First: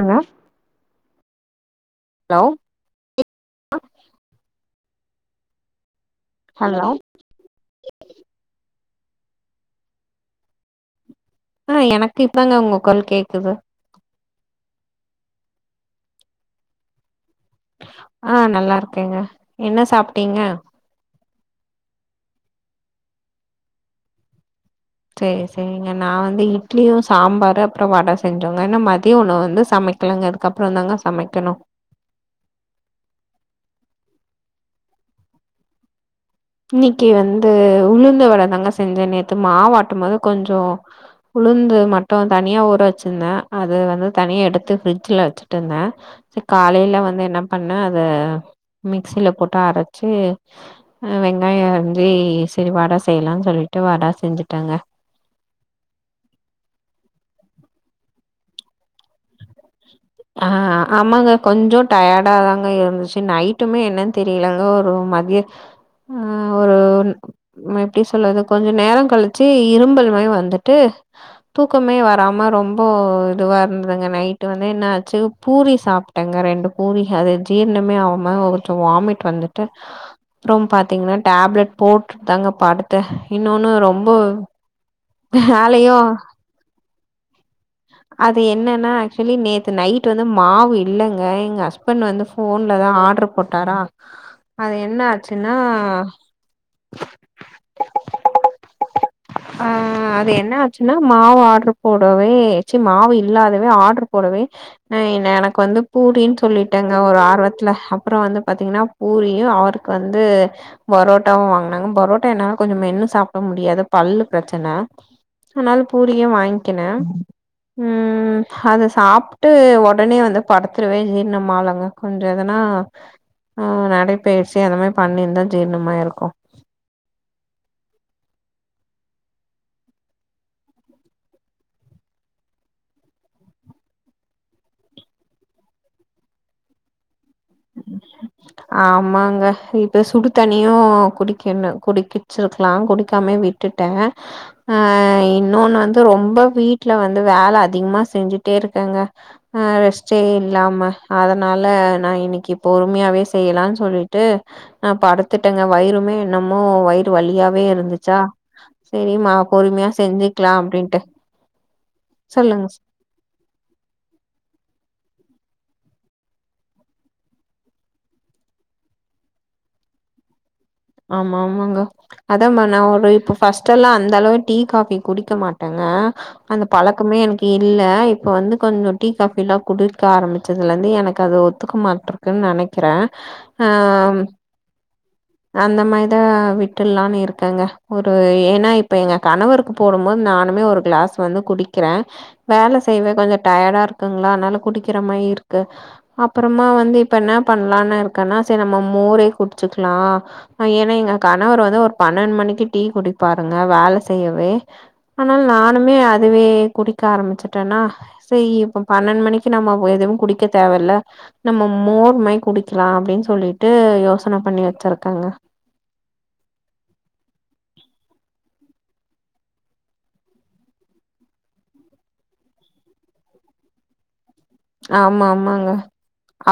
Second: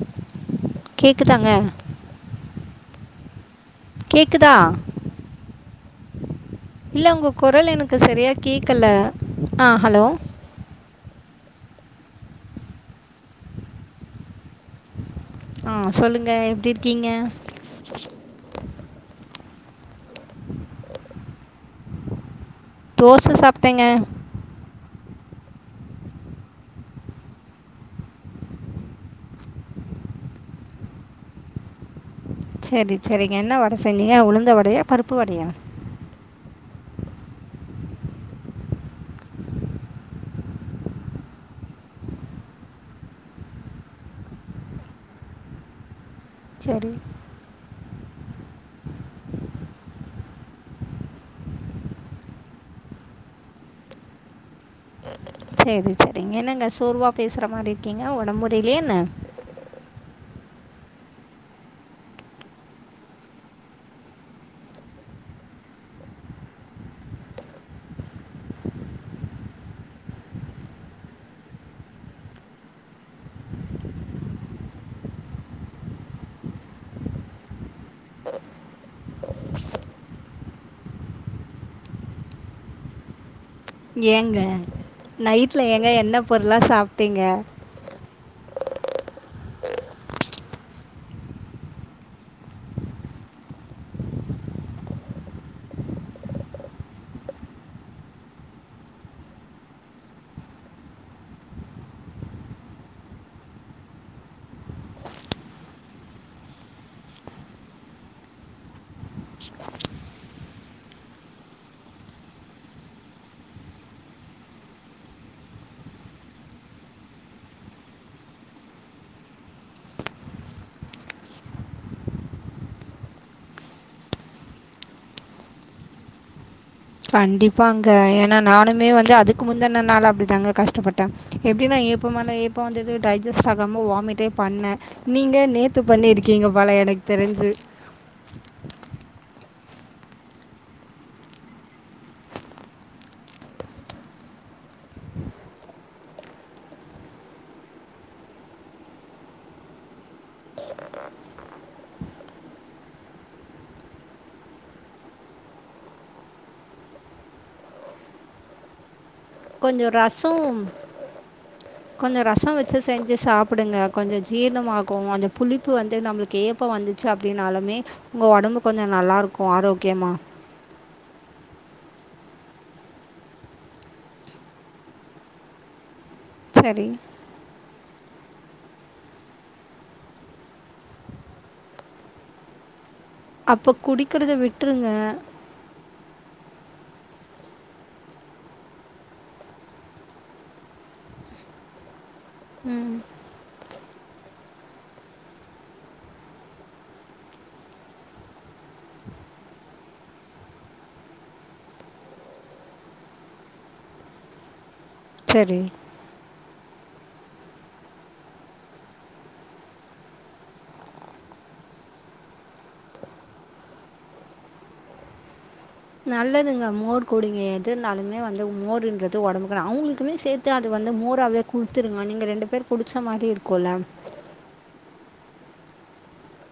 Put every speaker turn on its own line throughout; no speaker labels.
நல்லா
கேக்குதாங்க
ஹலோ
கேக்குதா
ஹலோ
இல்ல உங்க கொரல் எனக்கு சரியா கேக்கல ஆ ஹலோ
ஆ எனக்கு இப்பங்க உங்க கொரல் கேக்குது
ஆ சொல்லுங்க எப்டி இருக்கீங்க
ஆ நல்லா இருக்கேங்க என்ன சாப்டீங்க
தோச சாப்டேங்க
சரி சரிங்க நா வந்து இட்லியு சாம்பாரு அப்றோ வட செஞ்சோங்க இன்னு மதிய உணவு வந்து சமைக் கிலங்க இதுக்கப்றோ தாங்க சமைக்கணு
செரி செரிங்க என்ன வட செஞ்சீங்க உளுந்த வடையா பருப்பு வடையா
இன்னக்கி வந்து உளுந்த வட தாங்க செஞ்சோ நேத்து மாவாட்டும்போது கொஞ்சோ உளுந்து மட்டு தனியா ஊற வச்சிருந்த அது வந்து தனியா எடுத்து ஃப்ரிட்ஜுல வச்சுட்டுந்த ச
சரி
காலேல வந்து என்ன பண்ண அத மிக்சில போட்டு அரச்சி அ வெங்காய அரிஞ்சி சரி வட செய்யலான் சொல்லிட்டு வட செஞ்சுட்டேங்க
செரி செரிங்க என்னங்க சோர்வா பேசுற மாரி இருக்கீங்க ஒடம் முடிலயா என்ன
ஆ ஆமாங்க கொஞ்சோ டயடாதாங்க இருந்துச்சு நைட்டுமே என்னன் தெரியலங்க ஒரு மதிய ம் ஒரு ம எப்டி சொல்றது கொஞ்ச நேரோ கழிச்சு இரும்பல் மாரி வந்துட்டு தூக்கமே வராம ரொம்போ இதுவா இருந்துதுங்க நைட்டு வந்து என்ன பூரி சாப்ட்டங்க ரெண்டு பூரி அது ஜீர்ணமே ஆவாம கொஞ்சோ வாமிட் வந்துட்டு அப்புறம் பாத்தீங்கன்னா டேப்லெட் போட்டுட் தாங்கப்படுத்த இன்னொன்னு ரொம்போ
ஏங்க நைட்டில் ஏங்க
வேலையோ
என்ன பொருளாக சாப்பிட்டீங்க
அது என்னன்னா ஆக்சுவலி நேத்து நை ட்டு வந்து மாவு இல்லங்க எங்க ஹஸ்பண்ட் வந்து ஃபோன்லதா ஆட்ரு போட்டாரா அது என்ன ஆச்சுன்னா ஆ அது என்ன ஆச்சுன்னா மாவு ஆர்ட்ரு போடவே சி மாவு இல்லாதவே ஆர்ட்ரு போடவே அ என எனக்கு வந்து பூரின் சொல்லிட்டேங்க ஒரு ஆர்வத்துல அப்றோ வந்து பாத்தீங்கன்னா பூரியு அவருக்கு வந்து பரோட்டாவு வாங்குனாங்க பரோட்டா என்னால கொஞ்சோ மெண்ணு சாப்ட முடியாது பல்லு ப்ரெச்சன அனால பூரியே வாங்கினே ம் அது சாப் ட்டு ஒடனே வந்து படுத்துருவேன் ஜீர்ணமாலங்க கொஞ்ச எதனா ஆ நடைபயிற்சி அந்த மாரி பண்ணிருதா ஜீர்ணமாயிருக்கு
கண்டிப்பாங்க ஏனா நானுமே வந்து அதுக்கு முந்தன நாலு அப்டிதாங்க கஷ்டப்பட்ட எப்டின்னா ஏப்ப மேல ஏப்ப வந்துட்டு டைஜெஸ்ட் ஆகாம வாமிட்டே பண்ண நீங்க நேத்து பண்ணிருக்கீங்க போல எனக் தெரிஞ்சு
[inaudible] ஆமாங்க இது சுடு தண்ணியு குடிக்கணு குடிக்கச்சிருக்கலா குடிக்காமே விட் விட்டுட்டே அ இன்னொன்னு வந்து ரொம்ப வீட்ல வந்து வேல அதிகமா செஞ்சுட்டே இருக்கேங்க ஆ ரெஸ்ட்டே இல்லாம அதனால நா இன்னைக் க்கி பொறுமையாவே செய்யலான்னு சொல்லிட்டு நா படுத்துட்டேங்க வயிருமே என்னமோ வயிறு வலியாவே இருந்துச்சா செரிம்மா பொறுமையா
கொஞ்சம்
செஞ்சுக்கலா
ரசம்
அப்டிண்ட்டு
கொஞ்சம் ரசம்
சொல்லுங்க
வச்சு செஞ்சு சாப்பிடுங்க கொஞ்சோ ஜீர்ணமாகு அந்த புளிப்பு வந்து நம்மளுக்கு ஏப்போ வந்துச்சு அப்டின்னாலுமே உங்க உடம்பு கொஞ்சோ நல்லா இருக்கு ஆரோக்கியமா
ஆமா ஆமாங்க அதான்மா நா ஒன்னு இப்ப ஃபர்ஸ்ட் எல்லா அந்த அளவு டீ காபி குடிக்க மாட்டேங்க அந்த
சரி.
பழக்கமே எனக் இல்ல இப்போ வந்து கொஞ்சோ டீ காஃபிலா குடிக்க ஆரம்பிச்சதுலேருந்து எனக்கு அது ஒத்துக்க மாட்டே கிதுன்னு நெனைக்கிறே ஆ
விட்ற்றுங்க
அந்த மாரிதா விட்ற்றுல்லான்னு இருக்கேங்க ஒரு ஏன்னா இப்ப எங்க கணவருக்கு போடும்போது நானுமே ஒரு கிளாஸ் வந்து குடிக்கிறே வேல
ம்.
செய்யவே கொஞ்சோ டயர்டா இருக் குங்களா அதனால குடிக்கிற மாரி இருக்கு அப்பறமா வந்து இப்ப என்ன பண்ணலான்னு இருக்கன்னா செரி நம்ம மோரே குடிச்சுக்கலா ஏன்னா எங்க கணவர் வந்து ஒரு பன்னெண்டு மணிக்கு டீ குடிப்பாருங்க வேல செய்யவே அதுனால
சரி.
நானுமே அதுவே குடிக் க ஆரம்பிச்சட்டேன்னா செரி இப்ப பண்னெண்டு மணிக்கு நம்ம எதுவு குடிக்க தேவயில்ல நம்ம மோர்மை குடிக்கலா அப்டின்னு சொல்லிட்டு யோசன பண்ணி வச்சிருக்கேங்க
நல்லதுங்க மோர் குடிங்க எது இருந்தாலுமே வந்து மோர்ன்றது உடம்புக்கு அவுங்களுக்குமே சேர்த் து அது வந்து மோராவே குடுத்துருங்க நீங்க ரெண்டு பேரு குடிச்ச மாரி இருக்குல்ல
ஆமா ஆமாங்க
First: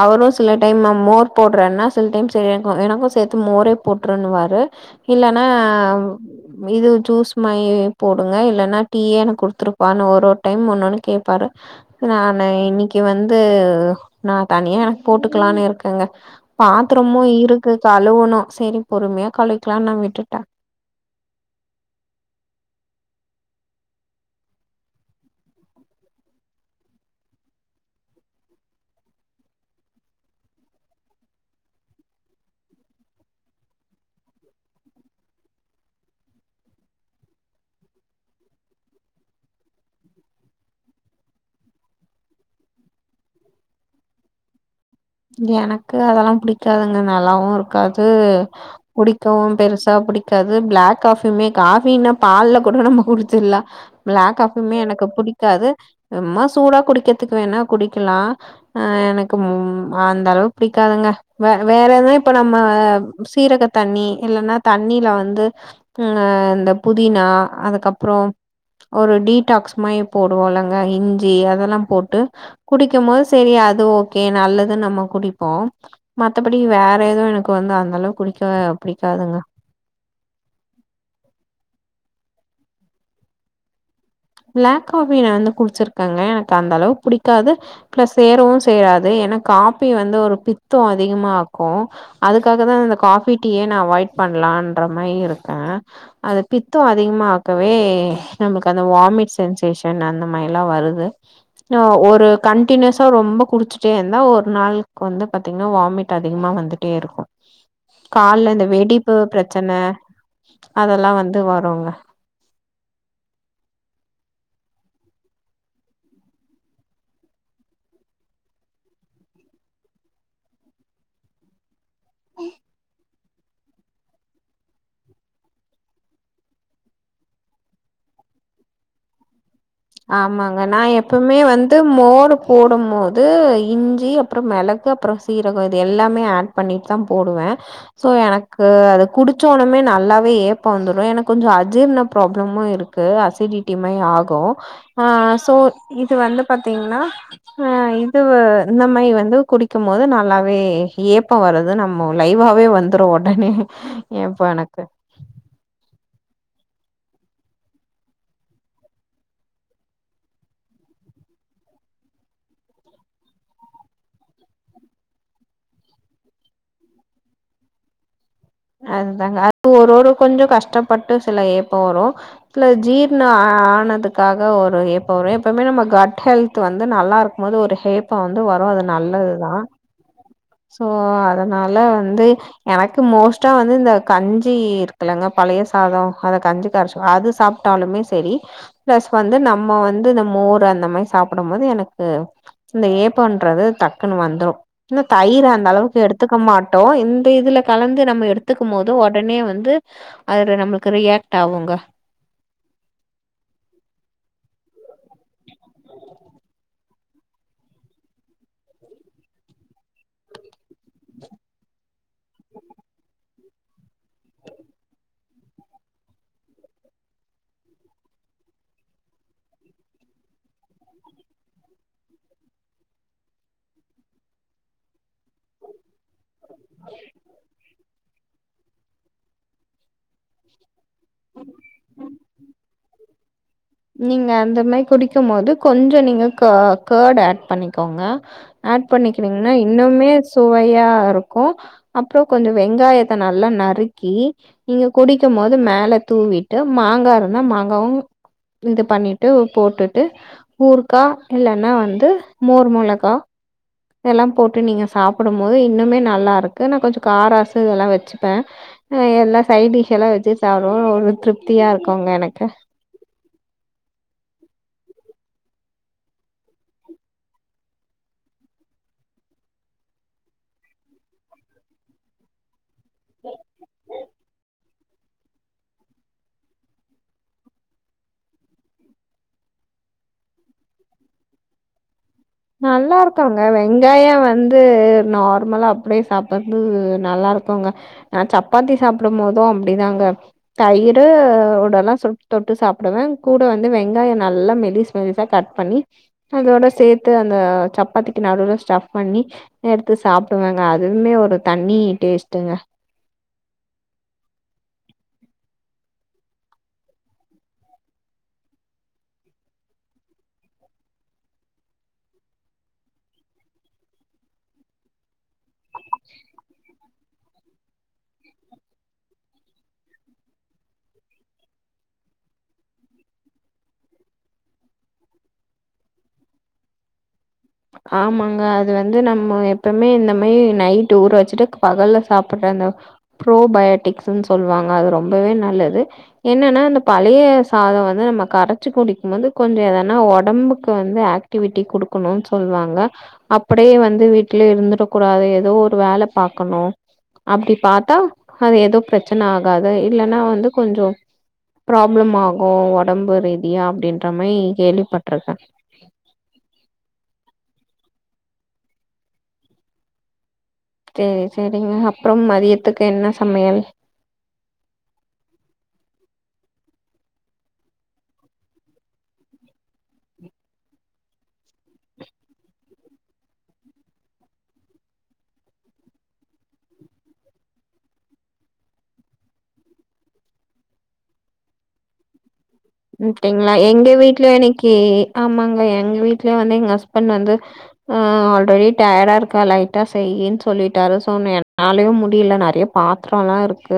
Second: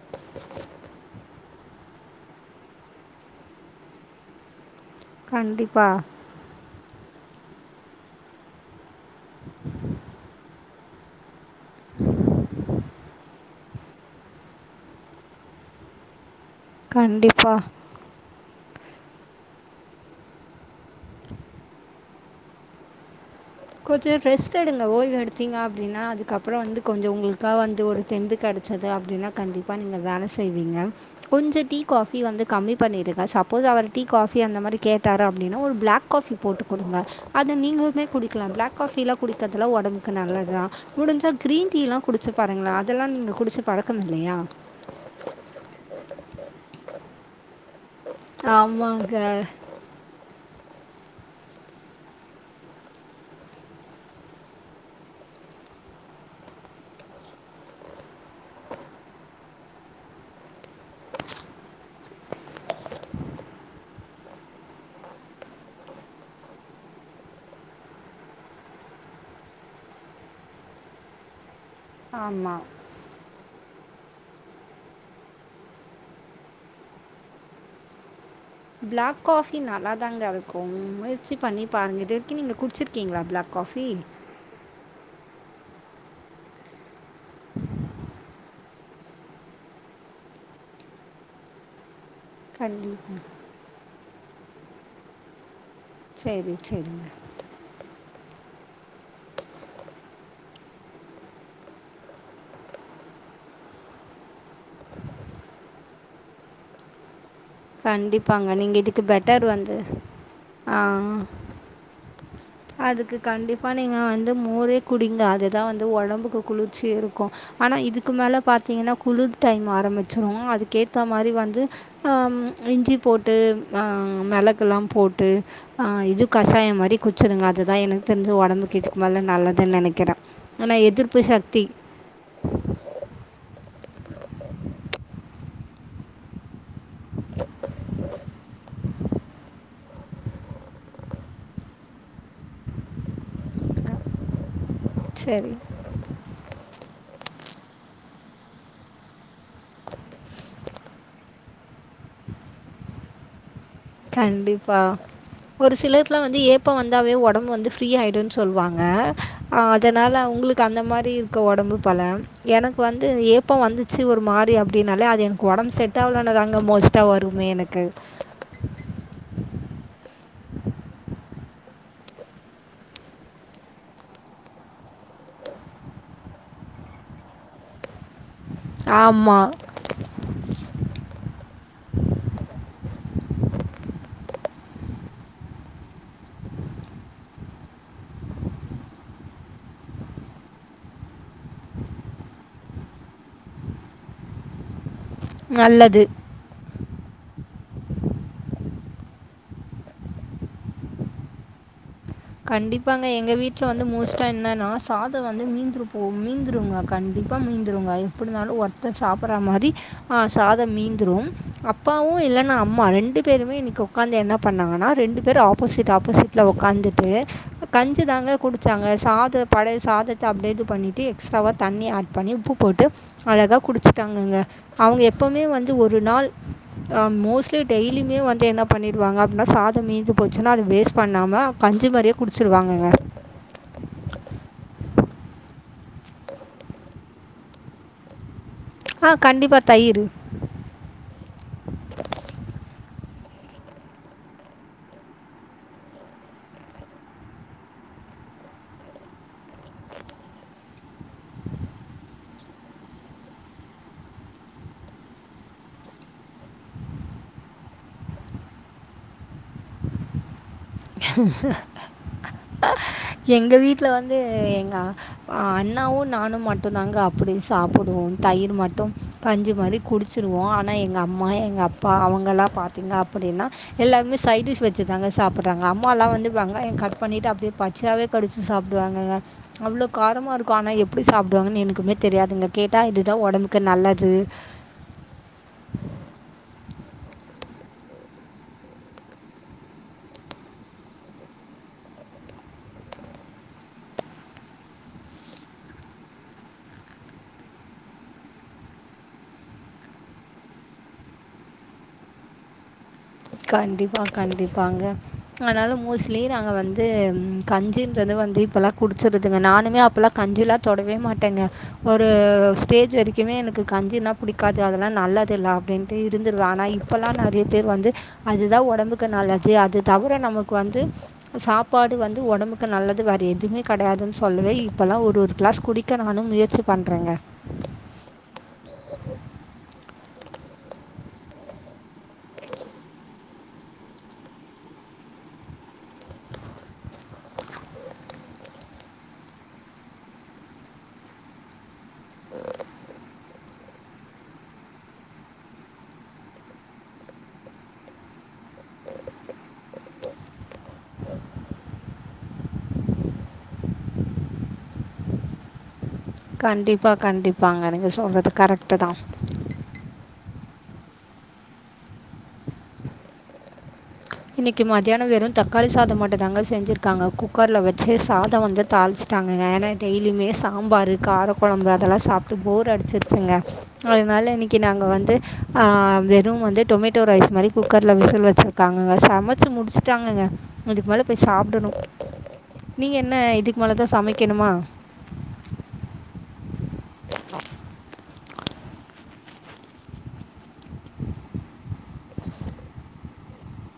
அவரு சில டைம் மோர் போடுறேன்னா சில டைம் செரி எனக் எனக்கு சேர்த்து மோரே போட்டுருன்னுவாரு இல்லனா
கண்டிப்பாக
இது ஜூஸ் மாரி போடுங்க இல்லன்னா டீயே எனக்கு குடுத்துருப்பானு ஒரு ஒரு டைம் ஒன்னொன்னு கேட்பாரு நானு இன்னைக்கு கி வந்து நா தனியா எனக்கு போட்டுக்கலான்னு இருக்கேங்க பாத்திரமு
கண்டிப்பாக
இருக்கு கழுவணு செரி பொறுமையா கழுவிக்கிலானு நா விட்டுட்டே
கொஞ்சோ ரெஸ்ட் எடுங்க ஓய்வு எடுத்தீங்க அப்டின்னா அதுக்கப்றோ வந்து கொஞ்சோ உங்களுக்காக வந்து ஒரு தெம்பு கெட ச்சது அப்டின்னா கண்டிப்பா நீங்க வேல செய்வீங்க கொஞ்சோ டீ காபி வந்து கம்மி பண்ணிருங்க சப்போஸ் அவர் டீ காபி அந்த மாரி கேட்டாரு அப்டின்னா ஒரு பிளாக் காபி போட்டு கொடுங்க அது நீங்களுமே குடிக்கலா பிளாக் காஃபிலா குடிக்கிறது எல்லா உடம்புக்கு நல்லது தா முடிஞ்சா கிரீன் டீ எல்லா குடிச்சு பாருங்களா அதெல்லா நீங்க குடிச்சு பழக்கம் இல்லையா
எனக்கு அதெல்லா பிடிக்காதுங்க நல்லாவு இருக் காது
ஆமாங்க
பிடிக்கவு பெருசா பிடிக் காது பிளாக் காஃபியுமே காஃபின்னா பால்ல கூட நம்ம குடிச்சிற்லா பிளாக் காஃபியுமே எனக்கு பிடிக்காது சும்மா சூடா குடிக்கிறதுக்கு வேணா குடிக்கலா அ எனக்கு அந்த அளவுக்கு பிடிக்காதுங்க வே வேற எது இப்ப நம்ம சீரக தண்ணி இல்லன்னா தண்ணில வந்து அ அந்த புதினா அதுக்கப்றோ ஒரு டீடாக்ஸ் மாரி போடுவோலங்க இஞ்சி அதெல்லா போட்டு
ஆமாம்
குடிக்கும்போது சரி அது ஓகே நல்லது நம்ம குடிப்போ மத்தபடி வேற ஏதவு எனக்கு வந்து அந்த அளவுக்கு குடிக்க
ப்ளாக்
பிடிக்காதுங்க
காஃபி நல்லாாதாங்க இருக்கு முயற்சி பண்ணி பாருங்க இதுவரைக்கு நீங்க குடிச்சிருக்கீஙளா ப்ளாக் காஃபி
ப்ளாக் காபி நா வந்து குடிச்சிருக்கேங்க எனக்கு அந்த அளவு புடிக்காது ம்ளஸ் சேரவும் சேராது ஏன்னா காப்பி வந்து ஒரு பித்தோ அதிகமா ஆக்கு அதுக்காக தா இந்த
கண்டிப்பாக
காஃபி டீயே நா அவாய்ட் பண்ணலான்ற மாரி இருக்கே அது
சரி
பித்தோ
சரிங்க
அதிகமா ஆக்கவே நமக்கு அத வாமிட் சென்சேஷன் அந்த மாரி எலா வருது ஒரு கண்டினியூஸா ரொம்ப குடிச்சூட்டே இருந்தா ஒரு நாளுக்கு வந்து பாத்திங்ன்னா வாமிட் அதிகமா வந்துட்டே இருக்கு
கண்டிப்பாங்க
கால்ல இந்த
நீங்கள் இதுக்கு
வெடிப்பு
பெட்டர் வந்து
பிரச்சன
ஆ
அதெல்லா வந்து வருங்க
அதுக்கு கண்டிப்பாக நீங்க வந்து மோரே குடிங்க அதுதா வந்து ஒடம்புக்கு குளிர்ச்சி இருக்கு ஆனா இதுக்கு மேல பாத்திங்கன்னா குளிர் டைம் ஆரம்பிச்சிரு அதுக்கேத்த மாதிரி வந்து அ இஞ்சி போட்டு ஆ மெளகெல்லா போட்டு ஆ இது கஷாயோ மாதிரி குச்சிருங்க அதுதா எனக்கு தெரிஞ்ச ஒடம்புக்கு வந்து நல்லதுன் நெனைக்கிறே
ஆமாங்க
ஆனா
நா
எதிர்ப்பு
எப்பவுமே
சக்தி
வந்து மோர் போடும்போது இஞ்சி அப்றோ மெளகு அப்றோ சீரகோ இது எல்லாமே ஆட் பண்ணிட்தா போடுவே ஸோ எனக்கு அது குடிச்ச ஒனமே நல்லாவே ஏப்ப வந்துரு எனக்கு கொஞ்சோ அஜீர்ண ப்ராப்ளமு இருக்கு அசிடிட்டி மாரி ஆகு ஆ சோ
சரி
இது வந்து பாத்திங்ன்னா ஆ இது இந்த மாரி வந்து குடிக்கு போது நல்லாவே ஏப்பௌ வருது நம்ம லைவாவே வந்ரு ஒடனே ஏப்ப
கண்டிப்பா
எனக்கு
ஒரு சிலர்லா வந்து ஏப்போ வந்தாவவே ஒடம்பு வந்து ஃப்ரீ ஆய்டுன்னு சொல்லுவாங்க அதனால உங்ளுக் அந்த மாதிரி இருக்க ஒடம்பு பொல எனக்கு வந்து ஏப்போ வந்துச்சு ஒரு மாரி அப்டின்னாலே அது எனக்கு ஒடம்பு செட் ஆகலன்னதாங்க மோஸ்ட்டா வருமே எனக் கு
அதுதாங்க அது ஒரு ஒரு கொஞ்சோ கஷ்டப்பட்டு சில ஏப்போ வரு இல்ல ஜீர்னு ஆனதுக்காக ஒரு ஏப்போ வரு எப்பவுமே நம்ம கட் ஹெல்த் வந்து நல்லா இருக்கும் போது ஒரு ஹேப்போ வந்து வரு அது
ஆமா.
நல்லதுதா சோ அதனால வந்து எனக்கு மோஸ்ட்டா வந்து இந்த கஞ்சி இருக்குல்லங்க பழைய சாதோ அத கஞ்சி கரைச்சி அது சாப் ட்டாலுமே சரி பிளஸ் வந்து நம்ம வந்து இந்த மோர் அந்த மாதிரி சாப்டும்போது எனக்கு இந்த ஏப்பன்றது டக்குன்னு வந்துரு இன்னு தயிர் அந்த அளவுக்கு
நல்லது.
எடுத்துக்க மாட்டோ இந்த இதுல கலந்து நம்ம எடுத்துக்கு மோது ஒடனே வந்து அதுல நம்லுக்கு ரியாக்ட் ஆவுங்க
கண்டிப்பாங்க எங்க வீட்ல வந்து மோஸ்ட்டா என்னன்னா சாதோ வந்து மீந்துபோவு மீந்துடுங்க கண்டிப்பா மீந்துருங்க எப்டினாலு ஒருத்தர் சாப்டற மாரி அ சாதோ மீந்துரு அப்பாவு இல்லன்னா அம்மா ரெண்டு பேருமே இன்னிக்கு ஓக்காந்து என்ன பண்ணாங்கன்னா ரெண்டு பேரு ஆப்போசிட் ஆப்போசிட்ல ஒகாந்துட்டு கஞ்சு தாங்க குடிச்சாங்க சாத பழய சாதத்த அப்டியே இது பண்ணிட்டு எக்ஸ்ட்ராவா தண்ணி ஆட் பண்ணி உப்பு போட்டு அழகா குடிச்சுட்டாங்கங்க அவுங்க எப்பவுமே வந்து ஒரு நாள் ஆ மோஸ்லி டெய்லியுமே வந்து என்னா பண்ணிடுவாங்க அப்டின்னா சாதோ மீந்து போச்சுன்னா அது வேஸ்ட் பண்ணாம கஞ்சி மாரியே குடிச்சிடுவாங்கங்க
நீங்க அந்த மேரி குடிக்கும்போது கொஞ்சோ நீங்க க கர்டு ஆட் பண்ணிக்கோங்க ஆட்
ஆ
பண்ணிக்கிறீங்கன்னா
கண்டிப்பாக தயிர்
இன்னுமே சுவையா இருக்கு அப்றோ கொஞ்ச வெங்காயத்த நல்லா நறுக்கி நீங்க குடிக்கும்போது மேல தூவிட்டு மாங்கா இருந்தா மாங்காவு இது பண்ணிட்டு போட்டுட்டு ஊற்கா இல்லன்னா வந்து மோர் மொளகா இதல்லா போட்டு நீங்க சாப்புடும்போது இன்னமே நல்லா இருக்கு நா கொஞ்ச காராசு இதல்லா வச்சுப்ப ம் எல்லா சைடிஷ் எல்லா வச்சுட்டு சாப்படும்போது ஒரு திருப்தியா இருக்குங்க எனக்கு
எங்க வீட்டுல வந்து எங்க அண்ணாவு நானு மட்டுந்தாங்க அப்டி சாப்புடுவோ தயிர் மட்டு கஞ்சி மாரி குடிச்சுடுவோ ஆனா எங்க அம்மா எங்க அப்பா அவங்கலா பாத் திங்க அப்டின்னா எல்லாருமே சைடிஷ் வச்சு தாங்க சாப்பிடு றாங்க அம்மாலா வந்து வெங்காய கட் பண்ணிட்டு அப்டியே பச்சையாவே கடிச்சு சாப்பிடுவாங்கங்க அவ்ளோ காரமா இருக்கு ஆனா எப்டி சாப்பிடுவாங்கன்னு எனக்குமே தெரியாதுங்க கேட்டால்
நல்லா
இதுதான்
இருக்காங்க
உடம்புக்கு
வெங்காயோ
நல்லது
வந்து நார்மலா அப்டியே சாப்டற்து நல்லா இருக்குங்க நா சப்பாத்தி சாப்பிடும்போது அப்டிதாங்க தயிறு ஓடல்லா சொட் தொட்டு சாப்டுவ கூட வந்து வெங்காய நல்லா மெலி சா கட் பண்ணி அதோட சேத்து அந்த சப்பாத்திக்கு நடுவுல ஸ்டஃப் பண்ணி எடுத்து சாப்டுவாங்க அதுவுமே ஒரு தணி டேஸ்ட்டுங்க
கண்டிப்பா கண்டிப்பாங்க ஆனாலு மோஸ்ட்லி நாங்க வந்து கஞ்சுன்றது வந்து இப்பல்லா குடிச்சிருதுங்க நானுமே அப்போல்லா கஞ்சில்லா தொடவே மாட்டேங்க ஒரு ஸ்டேஜு வரைக்குமே எனக்கு கஞ்சின்னா புடிக்காது அதெல்லா நல்லது இல்ல அப்டின்னு அப்டியே இருந்துருவ ஆனா இப்பல்லா நெறைய பேர் வந்து அதுதா ஒடம்புக்கு நல்லது அது தவுர நமக்கு வந்து சாப்பாடு வந்து ஒடம்புக்கு நல்லது வேற எதுமே கடையாதுன்னு சொல்லுவே இப்பல்லா ஒரு ஒரு கிளாஸ் குடி க்க நானு முயற்சி பண்றேங்க
ஆமாங்க அது வந்து நம்ம எப்பமே இந்த மாயி நைட்டு ஊர வச்சுட்டு பகல்ல சாப்பற அந்த ப்ரோ பயோடிக்ஸ்ன்னு சொல்லுவாங்க அது ரொம்பவே நல்லது என்னன்னா அந்த பழய சாதோ வந்து நம்ம கரச்சு குடிக்கும்போது கொஞ்ச எதனா ஒடம்புக்கு வந்து ஆக் டிவிட்டி குடுக்குணு சொல்லுவாங்க அப்படியே வந்து வீட்லே இருந்துப்ப கூடாது ஏதோ ஒரு வேல பாக்கணு அப்டி பாத்தா அது ஏதோ பிரச்சன ஆகாத இல்லன்னா வந்து கொஞ்சோ ப்ராப்ளம் ஆகு ஒடம்பு ரீதியா அப்டின்ற மாரி கேள்விப்பட்ருக்க
கண்டிப்பா கண்டிப்பாங்க நீங்க சொல்றது கரெக்ட்டுதா
செரி செரிங்க அப்ரோ மதியத்துக்கு என்ன சமையல்
இன்னிக்கு மதியானோ வெறு தக்காளி சாத மட்டுதாங்க செஞ்சிருக்காங்க குக்கர்ல வச்சு சாத வந்து தாளிச் ட்டாங்கங்க ஏனா டெய்லியுமே சாம்பார் காரக்ககொழம்பு அதல்லா சாப்டு போர் அடிச்சிருச்சிங்க அதுனால இன்னிக்கு நாங்க வந்து ஆ வெறு வந்து டொமேட்டோ ரைஸ் மாரி குக்கர்ல விசில் வச்சிரு காங்கங்க சமச்சி முடிச்சிட்டாங்கங்க இதுக்கு மேல போய் சாப்டணு
அப்டிங்களா எங்க வீட்டு்ல இன்னிக்கு ஆமாங்க எங்க வீட்லயு வந்து எங்க ஹஸ்பண்ட் வந்து ஆ ஆல்ரெடி டயடா இருக்க லைட்டா செய்யுன்னு சொல்லிட்டாரு ஸோ என்னாலயு முடியில நெறையா பாத்ரொலா இருக்கு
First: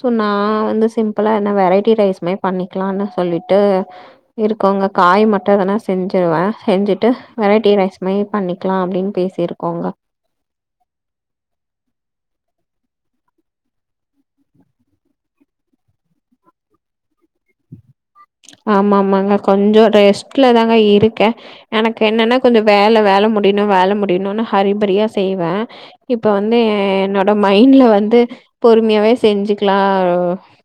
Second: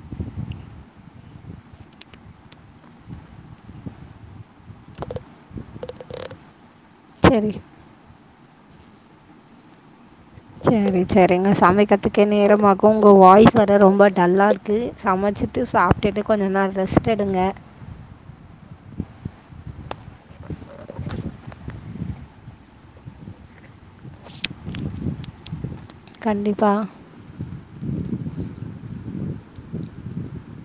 ஸோ நா வந்து சிம்பிளா என்ன வெரைட்டி ரைஸ் மேரி பண்ணிக்லான்னு சொல்லிட்டு இருக்கோங்க காய் மட்டு எதனா செஞ்சிருவ செஞ்சுட்டு
சரி
வெரைட்டி ரைஸ் மெய் பண்ணிக்லா அப்டின் பேசியிருக்கோங்க
சேரி செரிங்க சமைக்கர்த்துக்கே நேரமாகு உங்க வாய்ஸ் வேர ரொம்ப டல்லார் க்கு சமச்சிட்டு சாப்ட்டுட்டு கொஞ்ச நேர் ரெஸ்ட்டெடுங்க
ஆமா மாங்க கொஞ்சோ ரெஸ்ட்லதாங்க இருக்கே எனக்கு என்னனா கொஞ்சோ வேல வேல முடியுனு வேலம் முடியுணுனு ஹரிபரியா செய்வே இப்ப வந்து எ
கண்டிப்பாக
என்னோட மைண்ட்ல வந்து பொறுமியாவே செஞ்சுக்லா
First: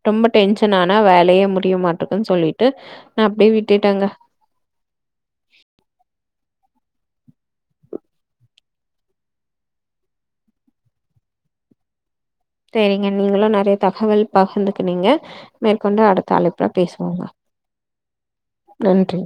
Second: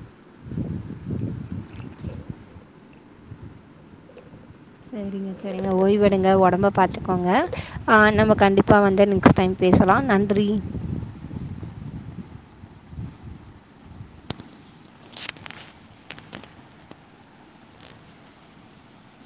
ரொம்ப டென்ஷன் ஆனா வேலையே முடிய மாட்டுக் சொல்லிட்டு நா அப்டியே விட்டுட்டேங்க
செரிங்க செரிங்க ஓய்வெடுங்க ஒடம்ப பாத்துகோங்க அ நம்ம கண்டிப்பா வந்து நெக்ஸ்ட் டைம் பேசலா நன்றி
தேரிங்க நீங்ளு நெறையத் தகவல் பகிர்ந்துகுனீங்க மேற்கொண்டு அடுத்த அழைப்புல பேசுவோங்க நன்றி